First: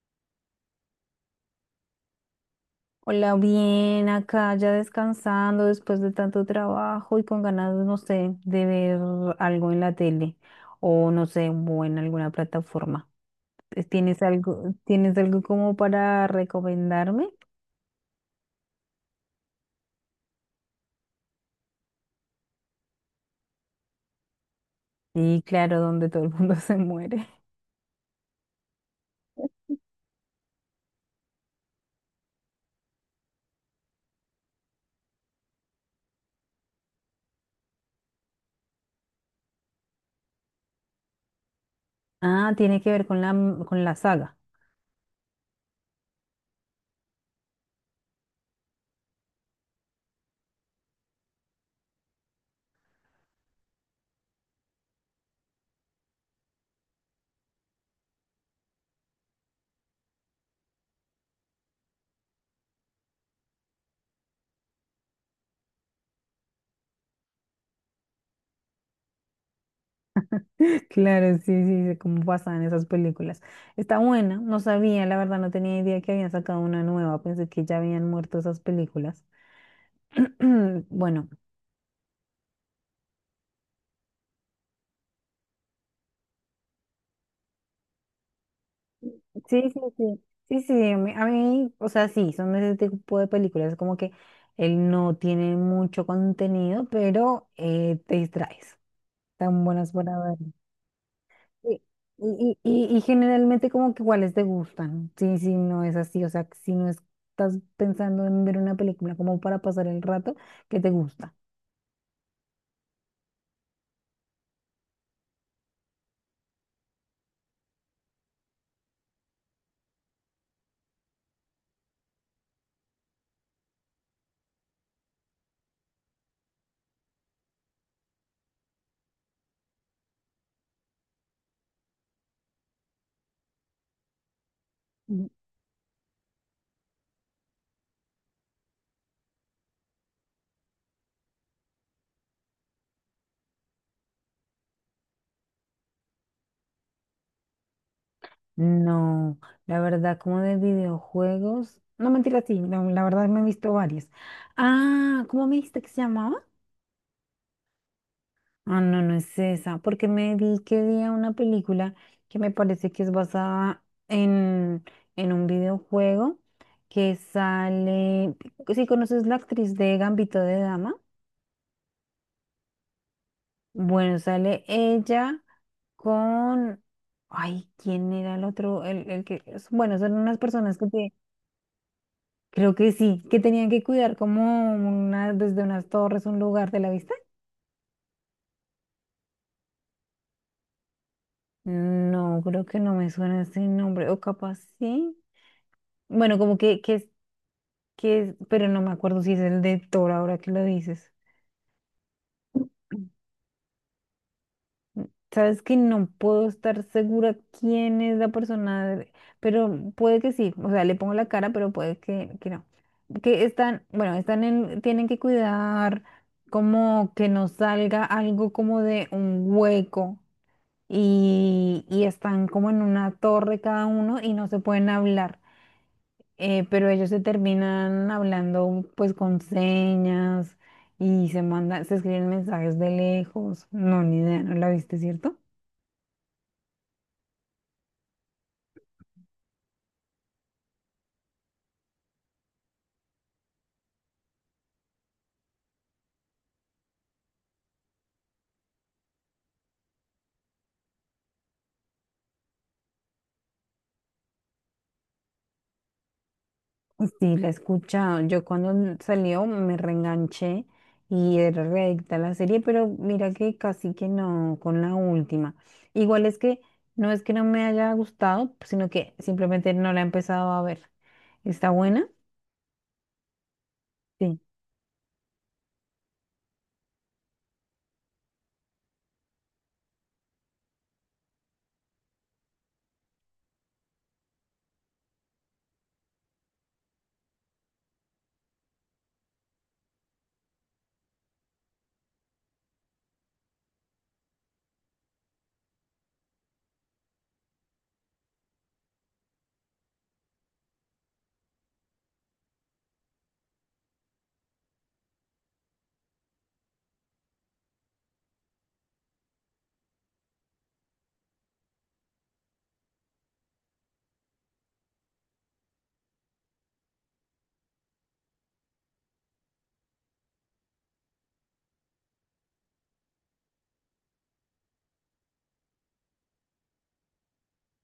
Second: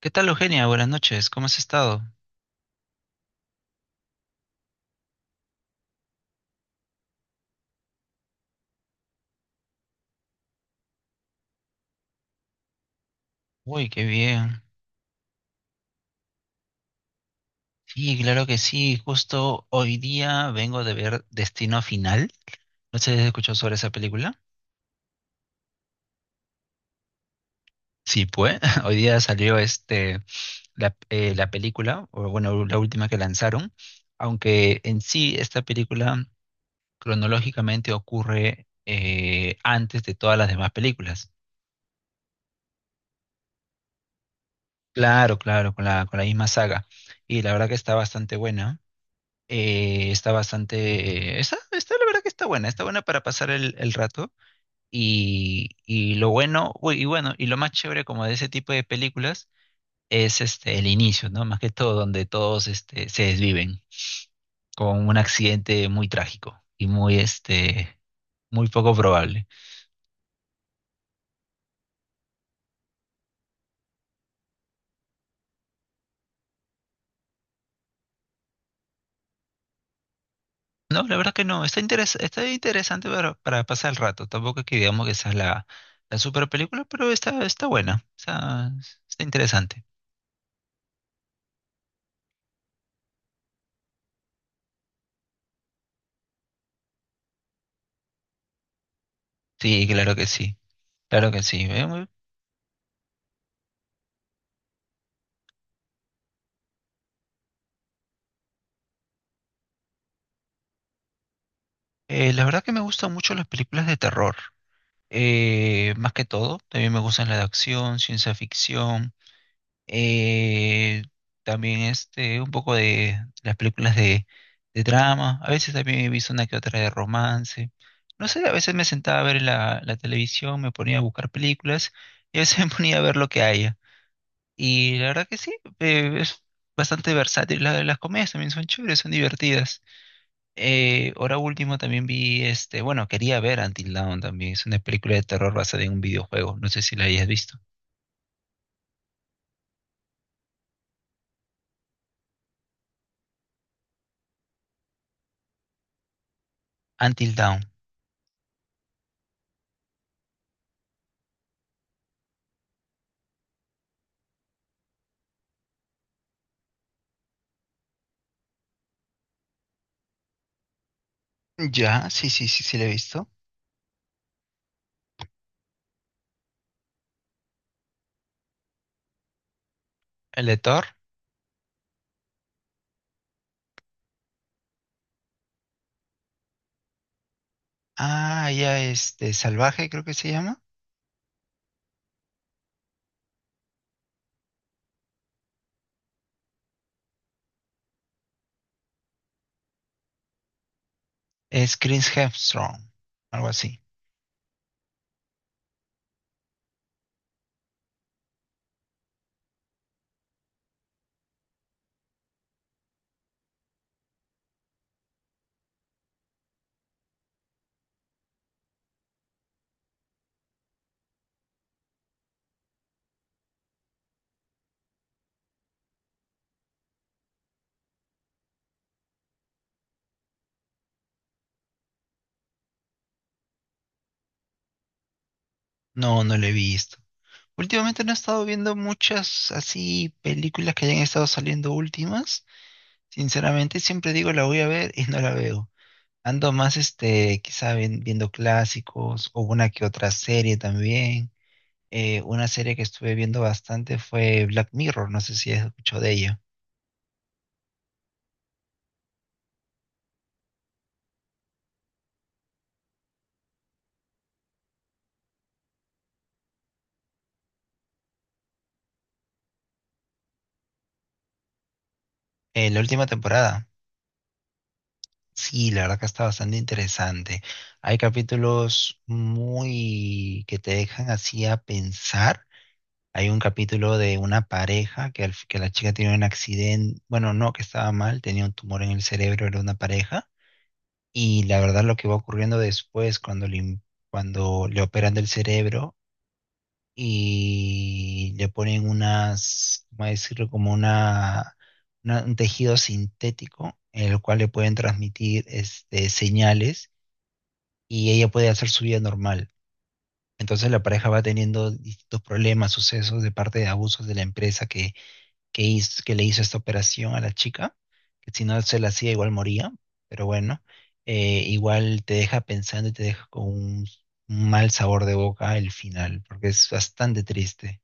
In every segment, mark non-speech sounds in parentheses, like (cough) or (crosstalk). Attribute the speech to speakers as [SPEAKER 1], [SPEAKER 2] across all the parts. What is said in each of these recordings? [SPEAKER 1] ¿Qué tal, Eugenia? Buenas noches, ¿cómo has estado?
[SPEAKER 2] Hola, bien, acá ya descansando después de tanto trabajo y con ganas, no sé, de ver algo en la tele o no sé, o en alguna plataforma. Eh,
[SPEAKER 1] Uy, qué
[SPEAKER 2] ¿Tienes
[SPEAKER 1] bien.
[SPEAKER 2] algo, tienes algo como para recomendarme?
[SPEAKER 1] Sí, claro que sí. Justo hoy día vengo de ver Destino Final. No sé si has escuchado sobre esa película.
[SPEAKER 2] Y claro, donde todo el mundo (laughs) se muere.
[SPEAKER 1] Sí, pues. (laughs) Hoy día salió la película, o bueno, la última que lanzaron. Aunque en sí esta película cronológicamente ocurre antes de todas las demás películas.
[SPEAKER 2] Ah, tiene que ver con con la saga.
[SPEAKER 1] Claro, claro, con la misma saga. Y la verdad que está bastante buena. Está bastante, la verdad que está buena para pasar el rato y lo bueno, uy, y bueno, y lo más chévere como de ese tipo de películas es el inicio, ¿no? Más que todo, donde todos se desviven con un accidente muy trágico y muy, muy poco probable.
[SPEAKER 2] (laughs) Claro, sí, sí, sí, como pasan esas películas. Está buena, no sabía, la verdad, no tenía idea que habían sacado una nueva, pensé que ya habían muerto esas películas. (clears throat)
[SPEAKER 1] No, la
[SPEAKER 2] Bueno.
[SPEAKER 1] verdad que no, está interesante para pasar el rato, tampoco es que digamos que esa es la super película, pero está, está buena, está, está
[SPEAKER 2] Sí, sí,
[SPEAKER 1] interesante.
[SPEAKER 2] sí. Sí, sí, a mí, o sea, sí, son ese tipo de películas como que él no tiene mucho contenido, pero te distraes. Tan
[SPEAKER 1] Sí,
[SPEAKER 2] buenas
[SPEAKER 1] claro
[SPEAKER 2] para
[SPEAKER 1] que
[SPEAKER 2] ver.
[SPEAKER 1] sí. Claro que sí.
[SPEAKER 2] Sí, y generalmente como que cuáles te gustan. Sí, sí, no es así, o sea, si no estás pensando en ver una película como para pasar el rato, ¿qué te gusta?
[SPEAKER 1] La verdad que me gustan mucho las películas de terror. Más que todo, también me gustan las de acción, ciencia ficción. eh, también un poco de las películas de drama. A veces también he visto una que otra de romance. No sé, a veces me sentaba a ver la televisión, me ponía a buscar películas y a veces (laughs) me ponía a ver lo que haya. Y la verdad
[SPEAKER 2] Mm.
[SPEAKER 1] que sí, es bastante versátil. La- las comedias también son chéveres, son divertidas. Ahora último también vi bueno, quería ver Until Dawn también. Es una película de terror basada en un videojuego. No sé si la hayas visto.
[SPEAKER 2] No, la verdad, como de videojuegos. No, mentira, sí, la verdad me he visto varias. Ah, ¿cómo me dijiste que se llamaba?
[SPEAKER 1] Until Dawn.
[SPEAKER 2] Ah, no, no es esa, porque me vi que vi una película que me parece que es basada en un videojuego que sale, si conoces la actriz de Gambito de Dama,
[SPEAKER 1] Ya, sí, sí, sí, sí la he visto.
[SPEAKER 2] bueno, sale ella con, ay, ¿quién era el otro? Bueno, son unas
[SPEAKER 1] El de
[SPEAKER 2] personas
[SPEAKER 1] Thor.
[SPEAKER 2] que te- creo que sí, que tenían que cuidar como una, desde unas torres un lugar de la vista.
[SPEAKER 1] Ah, ya Salvaje creo que se llama.
[SPEAKER 2] No, creo que no me suena ese nombre, o capaz sí. Bueno, como que es, pero no me acuerdo si es el de Thor ahora que lo dices.
[SPEAKER 1] Es Chris Hemsworth, algo así.
[SPEAKER 2] Sabes que no puedo estar segura quién es la persona, de- pero puede que sí. O sea, le pongo la cara, pero puede que no. Que están, bueno, están en, tienen que cuidar como que no salga algo como de un hueco y están como en una torre cada uno y no se pueden hablar. Eh, pero ellos se terminan hablando pues con señas y se mandan, se escriben mensajes de lejos. No, ni idea, ¿no la viste, cierto?
[SPEAKER 1] No, no la he visto. Últimamente no he estado viendo muchas así películas que hayan estado saliendo últimas. Sinceramente, siempre digo la voy a ver y no la veo. Ando más, quizá viendo clásicos o una que otra serie también. Una serie que estuve viendo bastante fue Black Mirror, no sé si has escuchado de ella.
[SPEAKER 2] Sí, la he escuchado. Yo cuando salió me reenganché y era readicta a la serie, pero mira que casi que no con la última. Igual es que no me haya gustado, sino que simplemente no la he empezado a ver. ¿Está buena?
[SPEAKER 1] La última temporada,
[SPEAKER 2] Sí.
[SPEAKER 1] sí, la verdad que está bastante interesante. Hay capítulos muy que te dejan así a pensar. Hay un capítulo de una pareja que la chica tiene un accidente, bueno, no, que estaba mal, tenía un tumor en el cerebro, era una pareja. Y la verdad lo que va ocurriendo después cuando cuando le operan del cerebro y le ponen unas, ¿cómo decirlo? Como un tejido sintético en el cual le pueden transmitir señales y ella puede hacer su vida normal. Entonces la pareja va teniendo distintos problemas, sucesos de parte de abusos de la empresa que le hizo esta operación a la chica, que si no se la hacía igual moría, pero bueno, igual te deja pensando y te deja con un mal sabor de boca el final, porque es bastante triste.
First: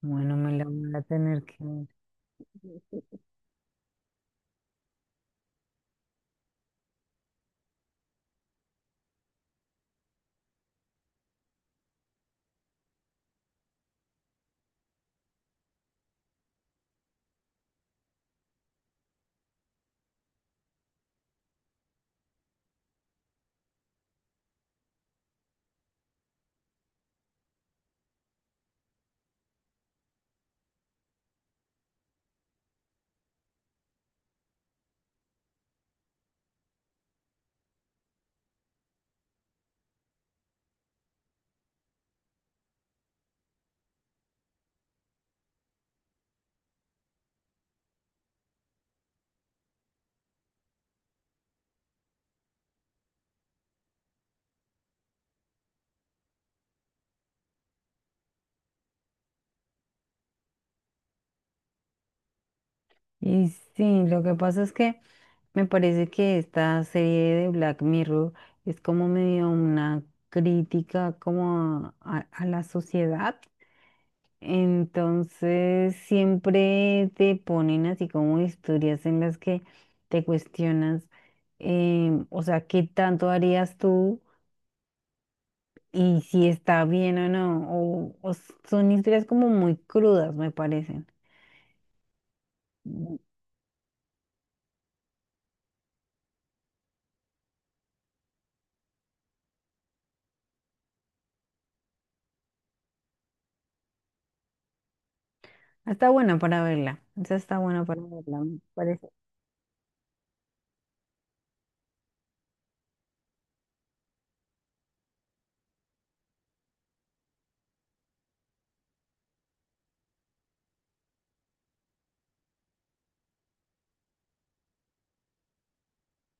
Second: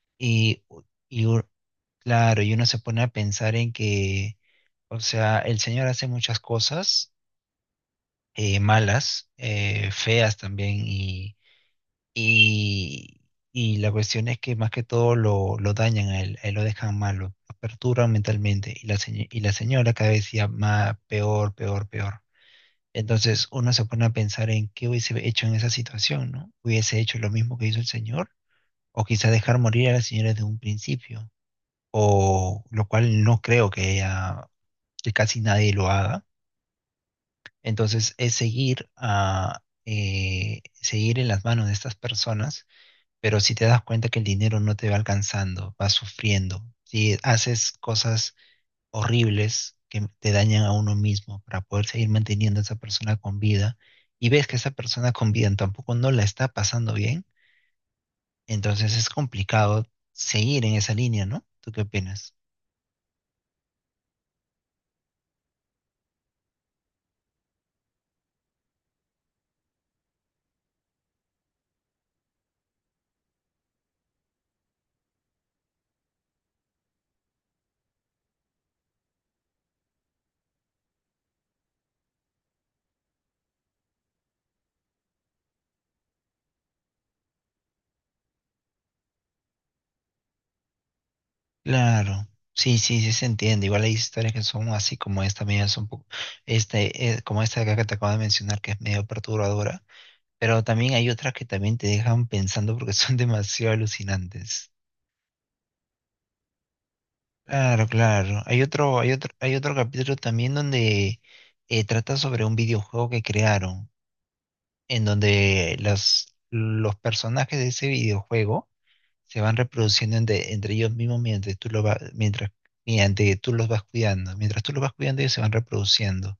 [SPEAKER 2] Bueno, me
[SPEAKER 1] Y,
[SPEAKER 2] la voy a
[SPEAKER 1] y u-
[SPEAKER 2] tener que ver.
[SPEAKER 1] claro, y uno se pone a pensar en que, o sea, el señor hace muchas cosas malas, feas también, y, y la cuestión es que más que todo lo dañan a él lo dejan malo, lo perturban mentalmente. Y y la señora cada vez decía más, peor, peor, peor. Entonces uno se pone a pensar en qué hubiese hecho en esa situación, ¿no? ¿Hubiese hecho lo mismo que hizo el señor? O quizá dejar morir a la señora desde un principio, o lo cual no creo que casi nadie lo haga. Entonces es seguir seguir en las manos de estas personas, pero si te das cuenta que el dinero no te va alcanzando, vas sufriendo, si haces cosas horribles que te dañan a uno mismo para poder seguir manteniendo a esa persona con vida y ves que esa persona con vida tampoco no la está pasando bien, entonces es complicado seguir en esa línea, ¿no? ¿Tú qué opinas?
[SPEAKER 2] Y sí, lo que pasa es que me parece que esta serie de Black Mirror es como medio una crítica como a la sociedad. Entonces siempre te ponen así como historias en las que te cuestionas, o sea, ¿qué tanto harías tú? Y si está bien o no. O s- son historias como muy crudas, me parecen.
[SPEAKER 1] Claro. Sí, sí, sí
[SPEAKER 2] Mm,
[SPEAKER 1] se entiende. Igual hay historias que son así como esta, media son un poco, como esta de acá que te acabo de mencionar, que es medio perturbadora. Pero también hay otras que también te dejan pensando porque son (laughs) demasiado alucinantes.
[SPEAKER 2] está buena para verla. Esa está buena
[SPEAKER 1] Claro,
[SPEAKER 2] para verla,
[SPEAKER 1] claro.
[SPEAKER 2] me parece.
[SPEAKER 1] Hay otro capítulo también donde trata sobre un videojuego que crearon, en donde los personajes de ese videojuego se van reproduciendo entre ellos mismos mientras, mediante tú los vas cuidando. Mientras tú los vas cuidando, ellos se van reproduciendo.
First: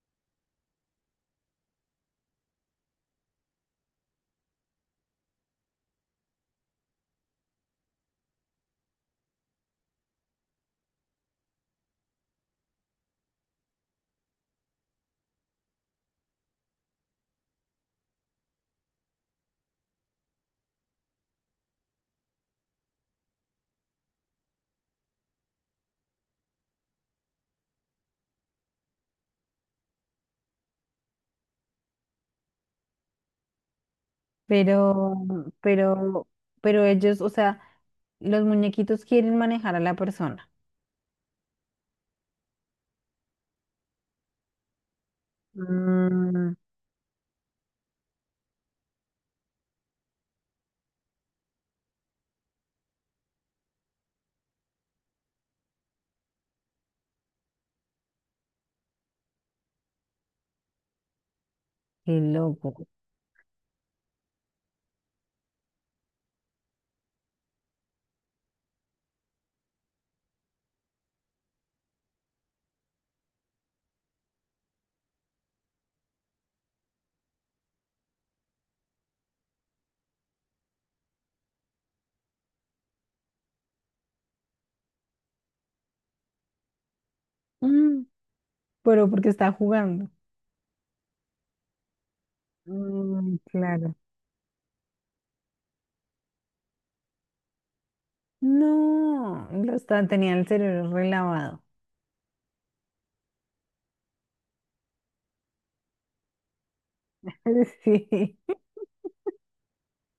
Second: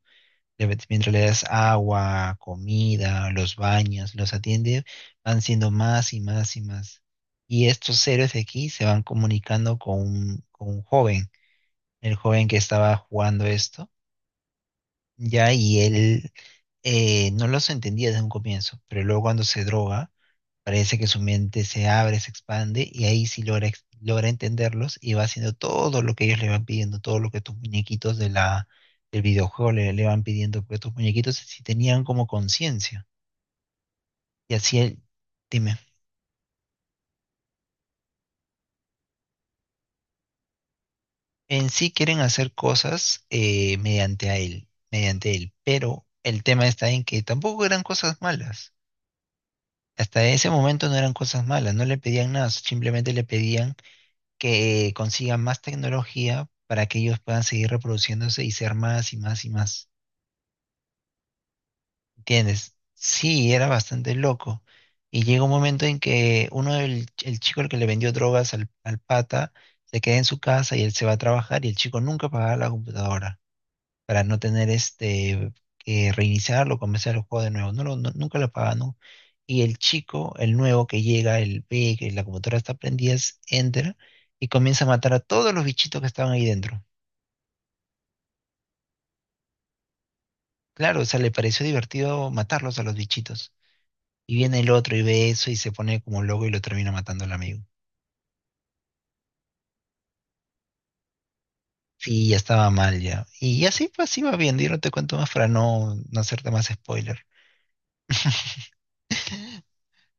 [SPEAKER 1] Mientras le das agua, comida, los baños, los atiende, van siendo más y más y más. Y estos héroes de aquí se van comunicando con con un joven, el joven que estaba jugando esto, ya, y él no los entendía desde un comienzo, pero luego cuando se droga, parece que su mente se abre, se expande y ahí sí logra entenderlos y va haciendo todo lo que ellos le van pidiendo, todo lo que tus muñequitos de del videojuego le van pidiendo, porque tus muñequitos sí tenían como conciencia. Y así él,
[SPEAKER 2] Pero,
[SPEAKER 1] dime,
[SPEAKER 2] pero, pero ellos, o sea, los muñequitos quieren manejar a la persona.
[SPEAKER 1] en sí quieren hacer cosas mediante él, pero el
[SPEAKER 2] Mm,
[SPEAKER 1] tema está en que tampoco eran cosas malas. Hasta ese momento no eran cosas malas, no le pedían nada, simplemente le pedían que consigan más tecnología para que ellos puedan seguir reproduciéndose y ser más y más y más.
[SPEAKER 2] qué loco.
[SPEAKER 1] ¿Entiendes? Sí, era bastante loco. Y llega un momento en que uno, el chico el que le vendió drogas al pata, se queda en su casa y él se va a trabajar y el chico nunca pagaba la computadora para no tener que reiniciarlo, comenzar el juego de nuevo. Nunca lo pagaba, ¿no? Y el chico, el nuevo que llega, el ve que la computadora está prendida, entra y comienza a matar a todos los bichitos que estaban ahí dentro.
[SPEAKER 2] Mm, pero porque está jugando.
[SPEAKER 1] Claro, o sea, le pareció divertido matarlos a los
[SPEAKER 2] Mm,
[SPEAKER 1] bichitos.
[SPEAKER 2] claro.
[SPEAKER 1] Y viene el otro y ve eso y se pone como loco y lo termina matando al amigo.
[SPEAKER 2] No, lo está, tenía el cerebro relavado.
[SPEAKER 1] Sí, ya estaba mal ya. Y así pues así va bien, yo no te cuento más para no hacerte más spoiler.
[SPEAKER 2] (laughs) Sí.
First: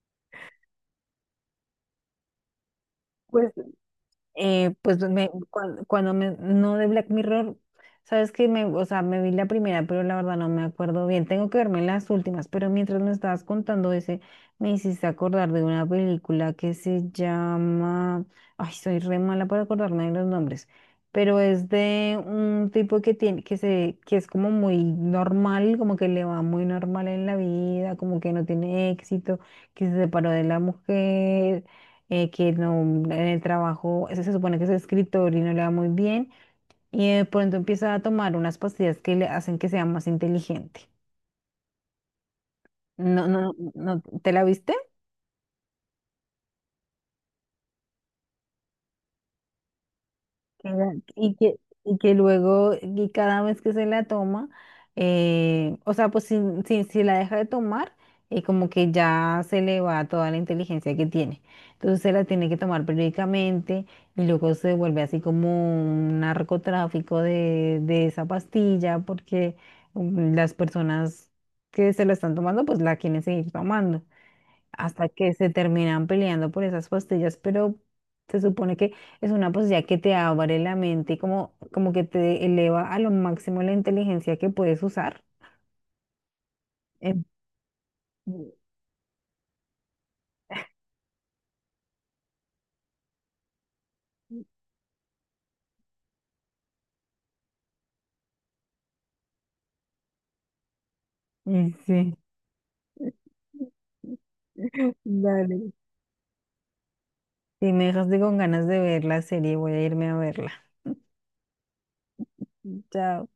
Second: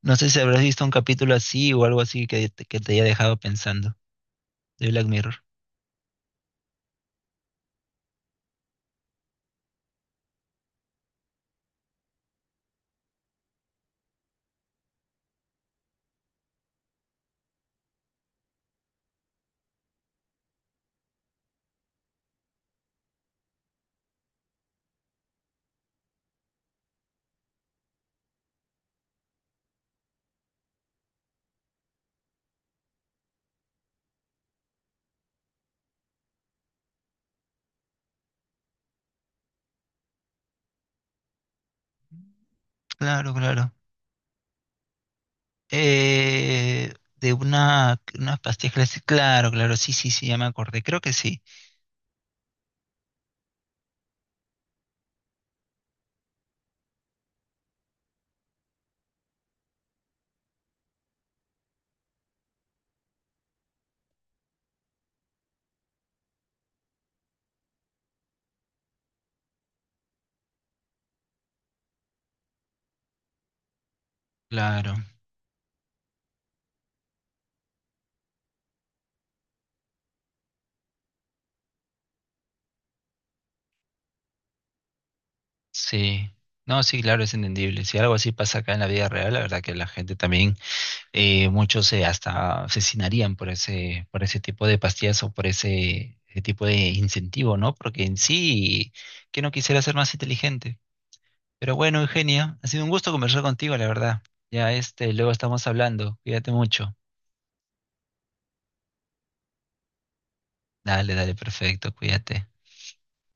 [SPEAKER 1] No sé si habrás visto un capítulo así o algo así que te haya dejado
[SPEAKER 2] Pues
[SPEAKER 1] pensando de
[SPEAKER 2] pues
[SPEAKER 1] Black
[SPEAKER 2] me,
[SPEAKER 1] Mirror.
[SPEAKER 2] cuando, me, no de Black Mirror, sabes que me, o sea, me vi la primera, pero la verdad no me acuerdo bien. Tengo que verme las últimas, pero mientras me estabas contando ese, me hiciste acordar de una película que se llama, ay, soy re mala para acordarme de los nombres, pero es de un tipo que tiene, que se, que es como muy normal, como que le va muy normal en la vida, como que no tiene éxito, que se separó de la mujer, que no, en el trabajo se, se supone que es escritor y no le va muy bien, y de pronto empieza a tomar unas pastillas que le hacen que sea más inteligente. No,
[SPEAKER 1] Claro,
[SPEAKER 2] no,
[SPEAKER 1] claro.
[SPEAKER 2] no, ¿te la viste?
[SPEAKER 1] De una, unas pastillas clásicas. Claro, claro, sí, sí, sí, ya me acordé. Creo que sí.
[SPEAKER 2] Y que luego, y cada vez que se la toma, o sea, pues si, si la deja de tomar, como que ya se le va toda la inteligencia que tiene. Entonces se la tiene que tomar periódicamente y luego se vuelve así como un narcotráfico de esa pastilla porque mm, las personas que se la están tomando, pues la quieren seguir tomando
[SPEAKER 1] Claro,
[SPEAKER 2] hasta que se terminan peleando por esas pastillas, pero se supone que es una posibilidad que te abre la mente y como, como que te eleva a lo máximo la inteligencia que puedes usar.
[SPEAKER 1] sí. No, sí, claro,
[SPEAKER 2] Em,
[SPEAKER 1] es entendible. Si algo así pasa acá en la vida real, la verdad que la gente también muchos se hasta asesinarían por ese tipo de pastillas o por ese, ese tipo de incentivo, ¿no? Porque en sí, que no quisiera ser más inteligente.
[SPEAKER 2] Mm,
[SPEAKER 1] Pero bueno,
[SPEAKER 2] sí.
[SPEAKER 1] Eugenia, ha sido un gusto conversar
[SPEAKER 2] (laughs)
[SPEAKER 1] contigo, la verdad. Ya luego estamos
[SPEAKER 2] Dale,
[SPEAKER 1] hablando. Cuídate mucho.
[SPEAKER 2] si me dejaste con ganas de ver la serie, voy a irme a verla.
[SPEAKER 1] Dale, dale, perfecto, cuídate.
[SPEAKER 2] Chao.